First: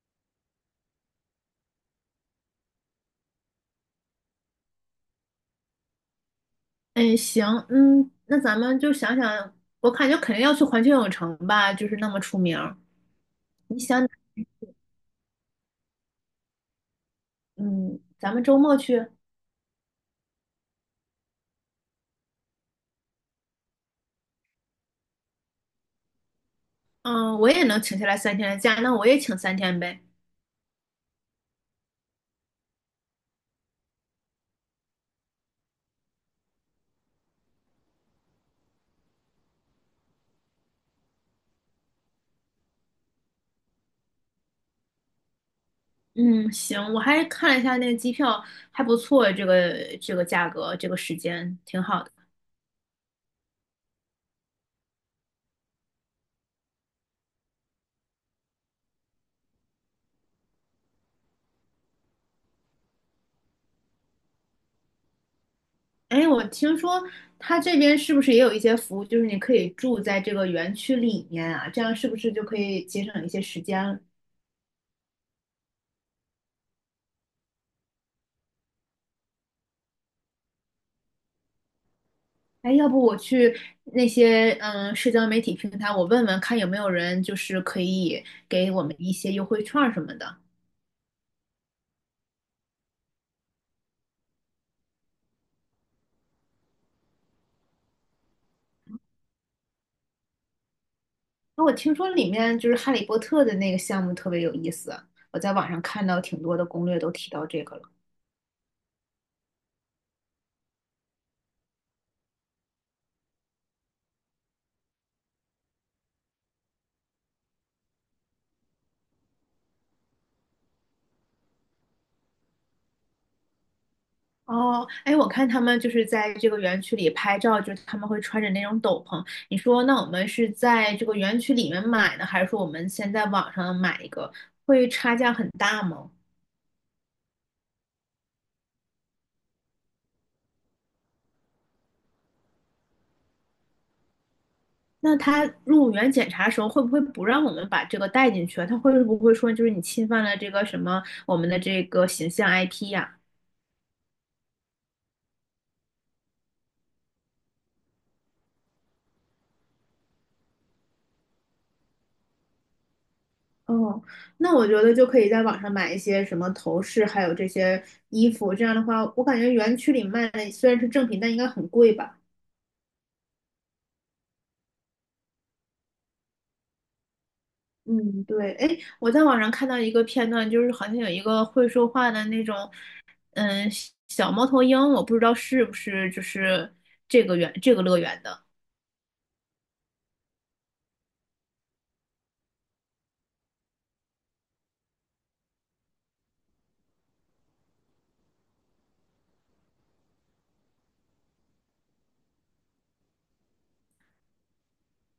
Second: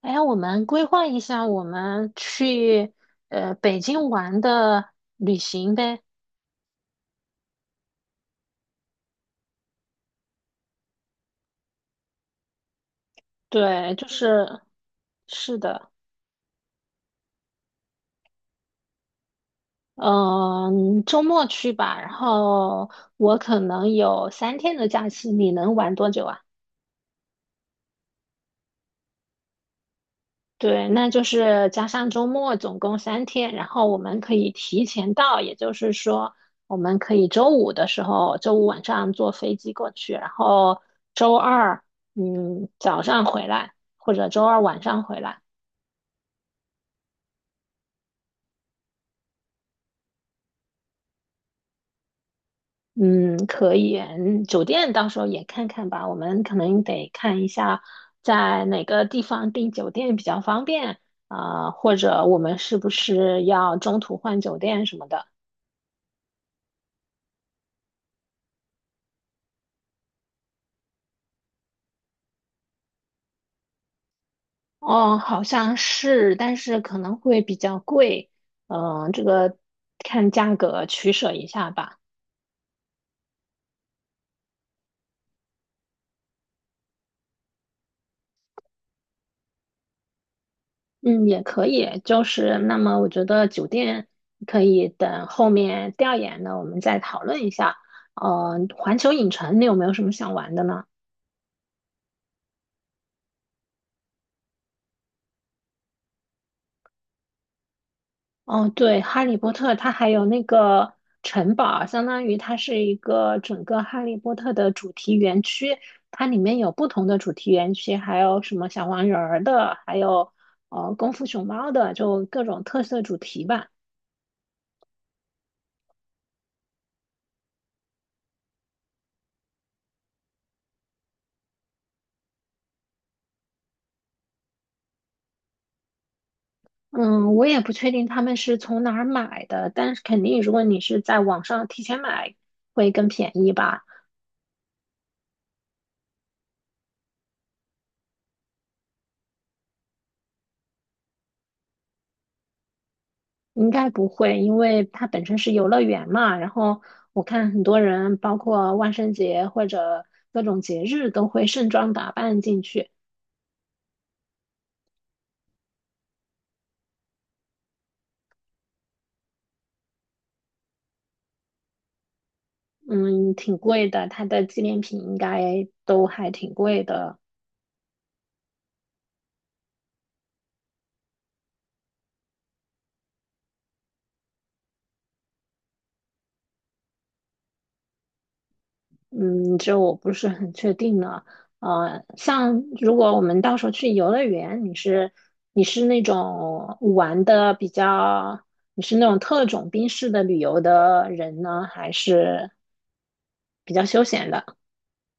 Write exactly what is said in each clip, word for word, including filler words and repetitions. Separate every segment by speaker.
Speaker 1: 哎呀我们规划一下我们去呃北京玩的旅行呗。
Speaker 2: 哎，行，嗯，那咱们就想想，我感觉肯定要去环球影城吧，就是那么出名儿。你
Speaker 1: 对，
Speaker 2: 想，
Speaker 1: 就是是的，
Speaker 2: 嗯，咱们周末去。
Speaker 1: 嗯，周末去吧。然后我可能有三天的假期，你能玩多久啊？
Speaker 2: 嗯，我也能请下来三天的假，那我也请三天呗。
Speaker 1: 对，那就是加上周末，总共三天。然后我们可以提前到，也就是说，我们可以周五的时候，周五晚上坐飞机过去，然后周二，嗯，早上回来，或者周二晚上回来。
Speaker 2: 嗯，行，我还看了一下那个机票，还不错，这个这个价格，这个时间挺好的。
Speaker 1: 嗯，可以。嗯酒店到时候也看看吧，我们可能得看一下在哪个地方订酒店比较方便啊，或者我们是不是要中途换酒店什么的。
Speaker 2: 哎，我听说他这边是不是也有一些服务，就是你可以住在这个园区里面啊，这样是不是就可以节省一些时间？
Speaker 1: 哦，好像是，但是可能会比较贵，嗯、这个看价格取舍一下吧。
Speaker 2: 哎，要不我去那些嗯社交媒体平台，我问问看有没有人就是可以给我们一些优惠券儿什么的。
Speaker 1: 嗯，也可以，就是那么我觉得酒店可以等后面调研呢，我们再讨论一下。嗯，环球影城你有没有什么想玩的呢？
Speaker 2: 那我听说里面就是《哈利波特》的那个项目特别有意思，我在网上看到挺多的攻略都提到这个了。
Speaker 1: 哦，对，《哈利波特》它还有那个城堡，相当于它是一个整个《哈利波特》的主题园区，它里面有不同的主题园区，还有什么小黄人儿的，还有呃功夫熊猫的，就各种特色主题吧。
Speaker 2: 哦，哎，我看他们就是在这个园区里拍照，就是他们会穿着那种斗篷。你说，那我们是在这个园区里面买呢，还是说我们先在网上买一个，会差价很大吗？
Speaker 1: 嗯，我也不确定他们是从哪儿买的，但是肯定如果你是在网上提前买，会更便宜吧。
Speaker 2: 那他入园检查时候会不会不让我们把这个带进去啊？他会不会说就是你侵犯了这个什么我们的这个形象 I P 呀、
Speaker 1: 应该不会，因为它本身是游乐园嘛。然后我看很多人，包括万圣节或者各种节日，都会盛装打扮进去。
Speaker 2: 哦，那我觉得就可以在网上买一些什么头饰，还有这些衣服。这样的话，我感觉园区里卖的虽然是正品，但应该很贵吧？
Speaker 1: 嗯，挺贵的，它的纪念品应该都还挺贵的。
Speaker 2: 嗯，对，哎，我在网上看到一个片段，就是好像有一个会说话的那种，嗯，小猫头鹰，我不知道是不是就是这个园这个乐园的。
Speaker 1: 嗯，这我不是很确定呢。呃，像如果我们到时候去游乐园，你是你是那种玩的比较，你是那种特种兵式的旅游的人呢，还是比较休闲的？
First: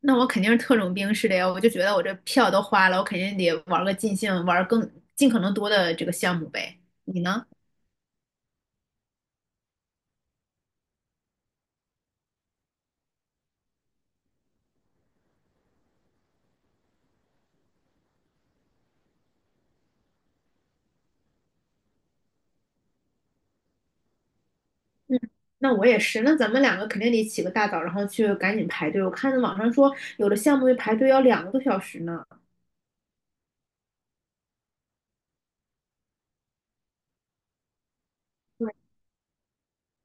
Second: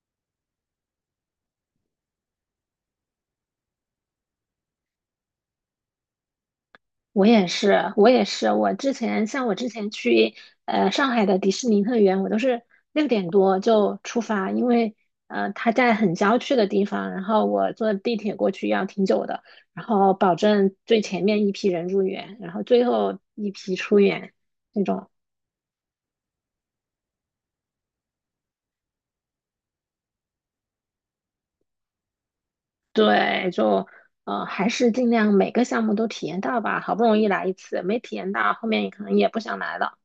Speaker 2: 那我肯定是特种兵式的呀，我就觉得我这票都花了，我肯定得玩个尽兴，玩更尽可能多的这个项目呗。你
Speaker 1: 我
Speaker 2: 呢？
Speaker 1: 也是，我也是。我之前像我之前去呃上海的迪士尼乐园，我都是六点多就出发，因为呃它在很郊区的地方，然后我坐地铁过去要挺久的，然后保证最前面一批人入园，然后最后一批出园那种。
Speaker 2: 嗯，那我也是，那咱们两个肯定得起个大早，然后去赶紧排队。我看网上说有的项目排队要两个多小时呢。
Speaker 1: 对，就呃还是尽量每个项目都体验到吧，好不容易来一次，没体验到后
Speaker 2: 对，
Speaker 1: 面可能也不想来了。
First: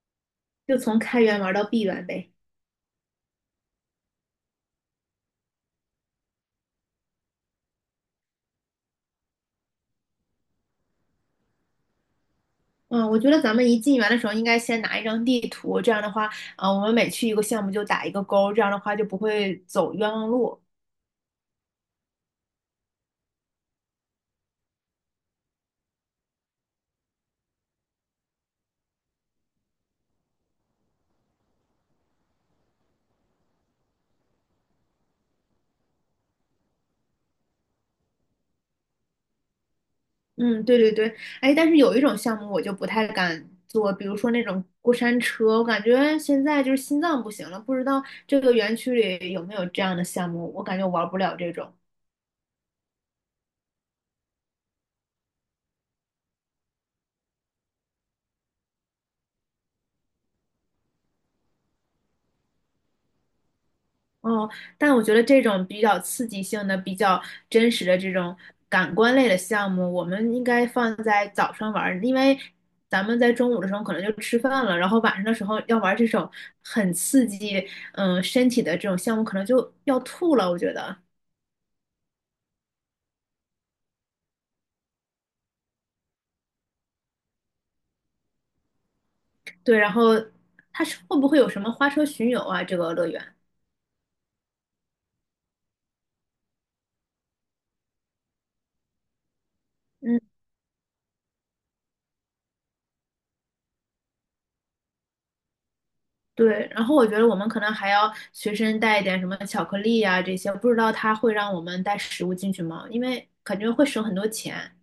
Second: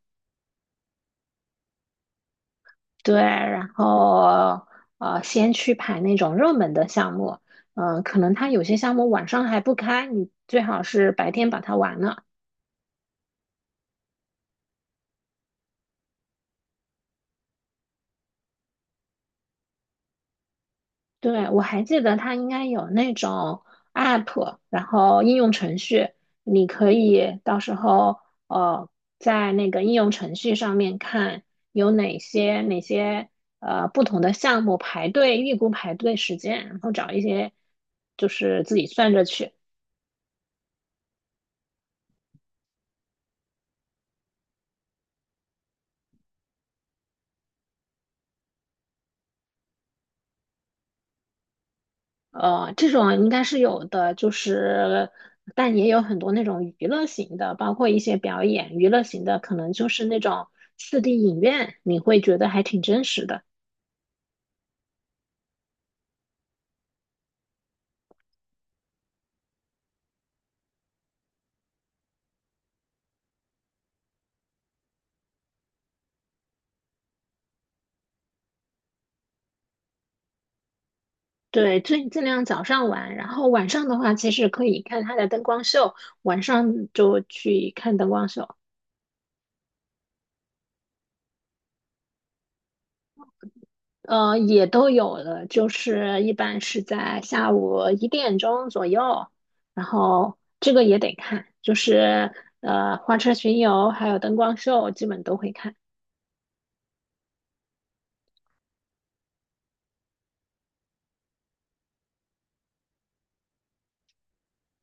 Speaker 2: 就从开园玩到闭园呗。
Speaker 1: 对，然后呃，先去排那种热门的项目，嗯、可能它有些项目晚上还不开，你最好是白天把它完了。
Speaker 2: 嗯，我觉得咱们一进园的时候应该先拿一张地图，这样的话，啊、我们每去一个项目就打一个勾，这样的话就不会走冤枉路。
Speaker 1: 对，我还记得它应该有那种 app，然后应用程序，你可以到时候呃，在那个应用程序上面看有哪些哪些呃不同的项目排队，预估排队时间，然后找一些就是自己算着去。
Speaker 2: 嗯，对对对，哎，但是有一种项目我就不太敢做，比如说那种过山车，我感觉现在就是心脏不行了，不知道这个园区里有没有这样的项目，我感觉我玩不了这种。
Speaker 1: 呃，这种应该是有的，就是，但也有很多那种娱乐型的，包括一些表演，娱乐型的可能就是那种四 d 影院，你会觉得还挺真实的。
Speaker 2: 哦，但我觉得这种比较刺激性的、比较真实的这种感官类的项目，我们应该放在早上玩儿，因为咱们在中午的时候可能就吃饭了，然后晚上的时候要玩这种很刺激，嗯，身体的这种项目，可能就要吐了，我觉得。
Speaker 1: 对，尽尽量早上玩，然后晚上的话，其实可以看它的灯光秀，晚上就去看灯光秀。
Speaker 2: 对，然后它是会不会有什么花车巡游啊？这个乐园，
Speaker 1: 呃，也都有了，就是一般是在下午一点钟左右，然
Speaker 2: 嗯，
Speaker 1: 后这个也得看，就是呃花车巡游还有灯光秀基本都会看，
Speaker 2: 对。然后我觉得我们可能还要随身带一点什么巧克力啊这些，不知道它会让我们带食物进去吗？因为感觉会省很多钱。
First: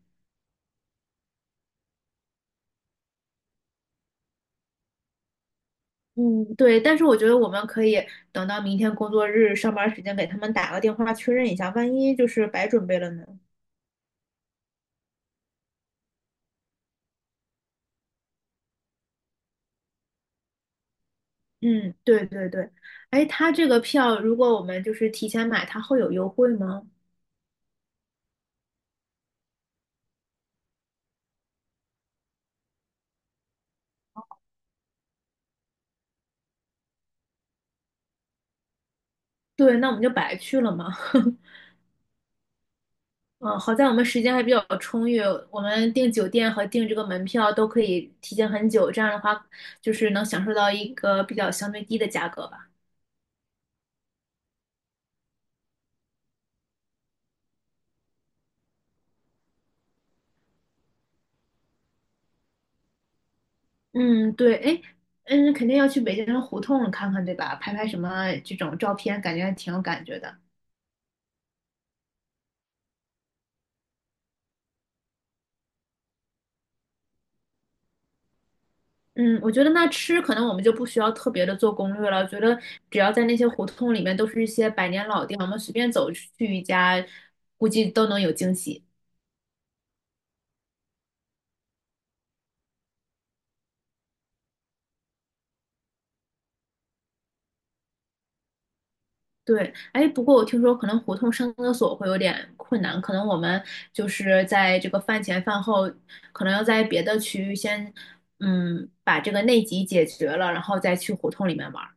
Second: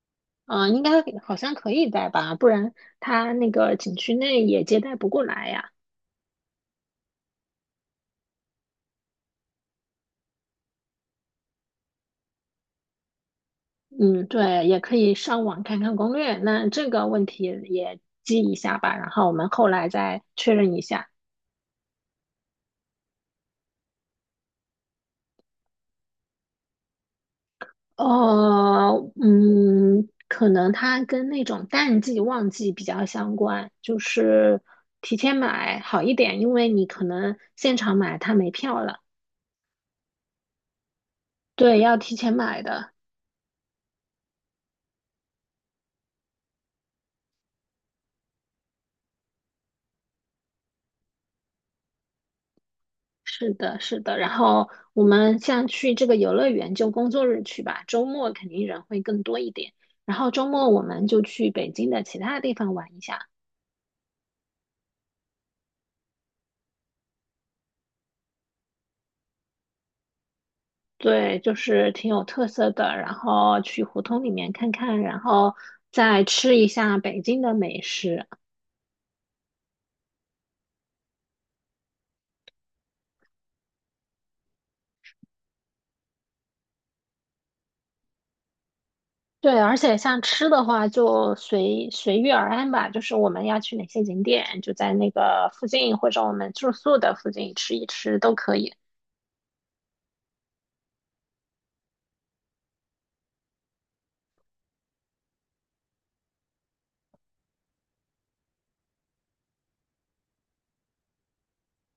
Speaker 1: 嗯、呃应该好像可以带吧，不然他那个景区内也接待不过来呀。
Speaker 2: 嗯，对，但是我觉得我们可以等到明天工作日上班时间给他们打个电话确认一下，万一就是白准备了呢？
Speaker 1: 嗯，对，也可以上网看看攻略，那这个问题也记一下吧，然后我们后来再确认一下。
Speaker 2: 嗯，对对对。哎，它这个票如果我们就是提前买，它会有优惠吗？
Speaker 1: 呃，嗯，可能它跟那种淡季旺季比较相关，就是提前买好一点，因为你可能现场买它没票了。
Speaker 2: 对，那我们就白去了嘛。
Speaker 1: 对，要提前买的。
Speaker 2: 嗯，好在我们时间还比较充裕，我们订酒店和订这个门票都可以提前很久，这样的话就是能享受到一个比较相对低的价格吧。
Speaker 1: 是的，是的。然后我们像去这个游乐园就工作日去吧，周末肯定人会更多一点。然后周末我们就去北京的其他地方玩一下。
Speaker 2: 嗯，对，哎，嗯，肯定要去北京的胡同看看，对吧？拍拍什么这种照片，感觉还挺有感觉的。
Speaker 1: 对，就是挺有特色的。然后去胡同里面看看，然后再吃一下北京的美食。
Speaker 2: 嗯，我觉得那吃可能我们就不需要特别的做攻略了，觉得只要在那些胡同里面都是一些百年老店，我们随便走去一家，估计都能有惊喜。
Speaker 1: 对，而且像吃的话，就随随遇而安吧。就是我们要去哪些景点，就在那个附近或者我们住宿的附近吃一吃都可以。
Speaker 2: 对，哎，不过我听说可能胡同上厕所会有点困难，可能我们就是在这个饭前饭后，可能要在别的区域先，嗯，把这个内急解决了，然后再去胡同里面玩儿。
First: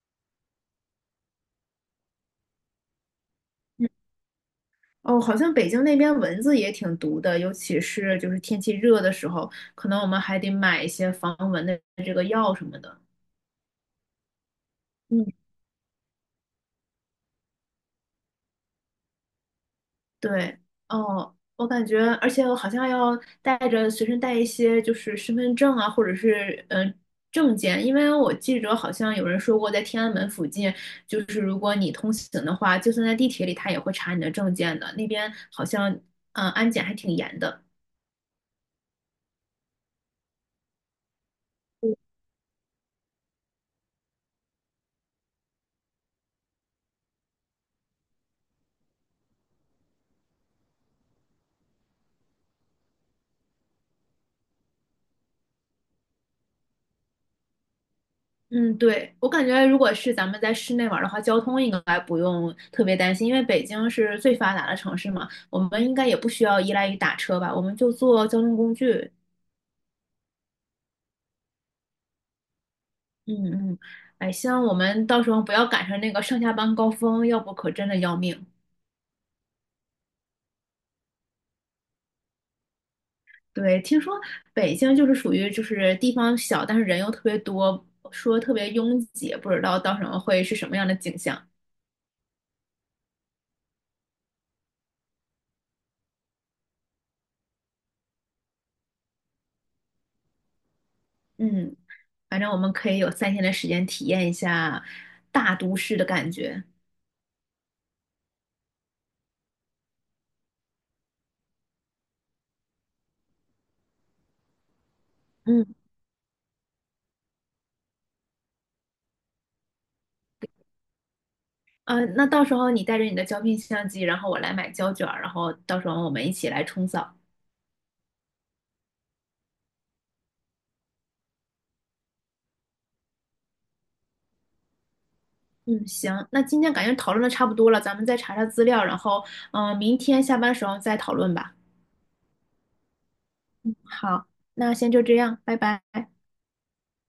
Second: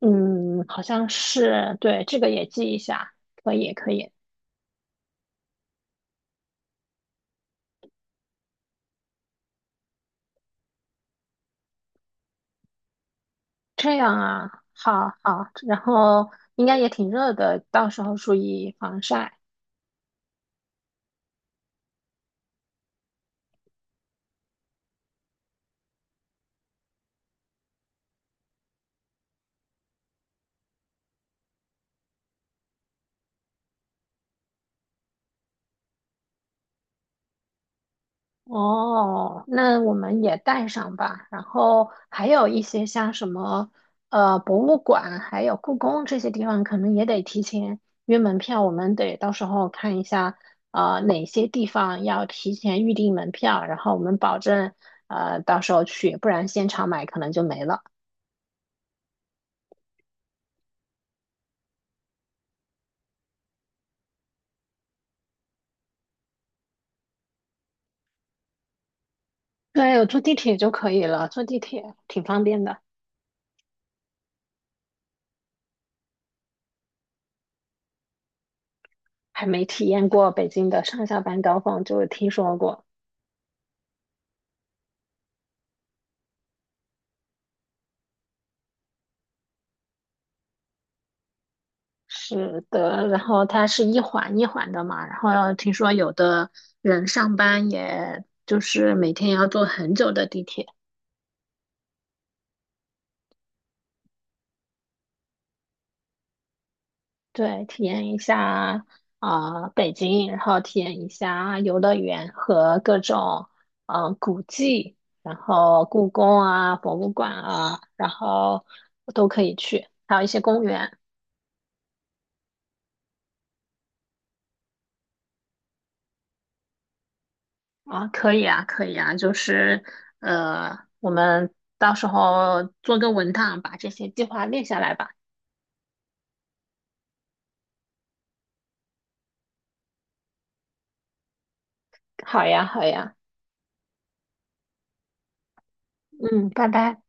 Speaker 1: 嗯，好像是，对，这个也记一下，可以，
Speaker 2: 嗯
Speaker 1: 可以。
Speaker 2: 哦，好像北京那边蚊子也挺毒的，尤其是就是天气热的时候，可能我们还得买一些防蚊的这个药什么的。
Speaker 1: 这样啊，好
Speaker 2: 嗯。
Speaker 1: 好。然后应该也挺热的，到时候注意防晒。
Speaker 2: 对，哦，我感觉，而且我好像要带着随身带一些，就是身份证啊，或者是嗯、呃证件，因为我记着好像有人说过，在天安门附近，就是如果你通行的话，就算在地铁里，他也会查你的证件的。那边好像嗯、呃安检还挺严的。
Speaker 1: 哦，那我们也带上吧。然后还有一些像什么呃博物馆，还有故宫这些地方，可能也得提前约门票。我们得到时候看一下，呃哪些地方要提前预订门票，然后我们保证呃到时候去，不然现场买可能就没了。
Speaker 2: 嗯，对，我感觉如果是咱们在室内玩儿的话，交通应该不用特别担心，因为北京是最发达的城市嘛，我们应该也不需要依赖于打车吧，我们就坐交通工具。
Speaker 1: 对，我坐地铁就可以了，坐地铁挺方便的，
Speaker 2: 嗯嗯，哎，希望我们到时候不要赶上那个上下班高峰，要不可真的要命。
Speaker 1: 还没体验过北京的上下班高峰，就听说过。
Speaker 2: 对，听说北京就是属于就是地方小，但是人又特别多，说特别拥挤，不知道到时候会是什么样的景象。
Speaker 1: 是的，然后它是一环一环的嘛，然后听说有的人上班也就是每天要坐很久的地铁，
Speaker 2: 嗯，反正我们可以有三天的时间体验一下大都市的感觉。
Speaker 1: 对，体验一下啊、呃北京，然后体验一下游乐园和各种嗯、呃古迹，然
Speaker 2: 嗯，
Speaker 1: 后故宫啊、博物馆啊，然后都可以去，还有一些公园。
Speaker 2: 呃，那到时候你带着你的胶片相机，然后我来买胶卷儿，然后到时候我们一起来冲扫。
Speaker 1: 啊，可以啊，可以啊，就是呃，我们到时候做个文档，把这些计划列下来吧。
Speaker 2: 嗯，行，那今天感觉讨论的差不多了，咱们再查查资料，然后，嗯、明天下班时候再讨论吧。
Speaker 1: 好呀，好呀，
Speaker 2: 好，那先就这样，拜拜。
Speaker 1: 嗯，拜拜。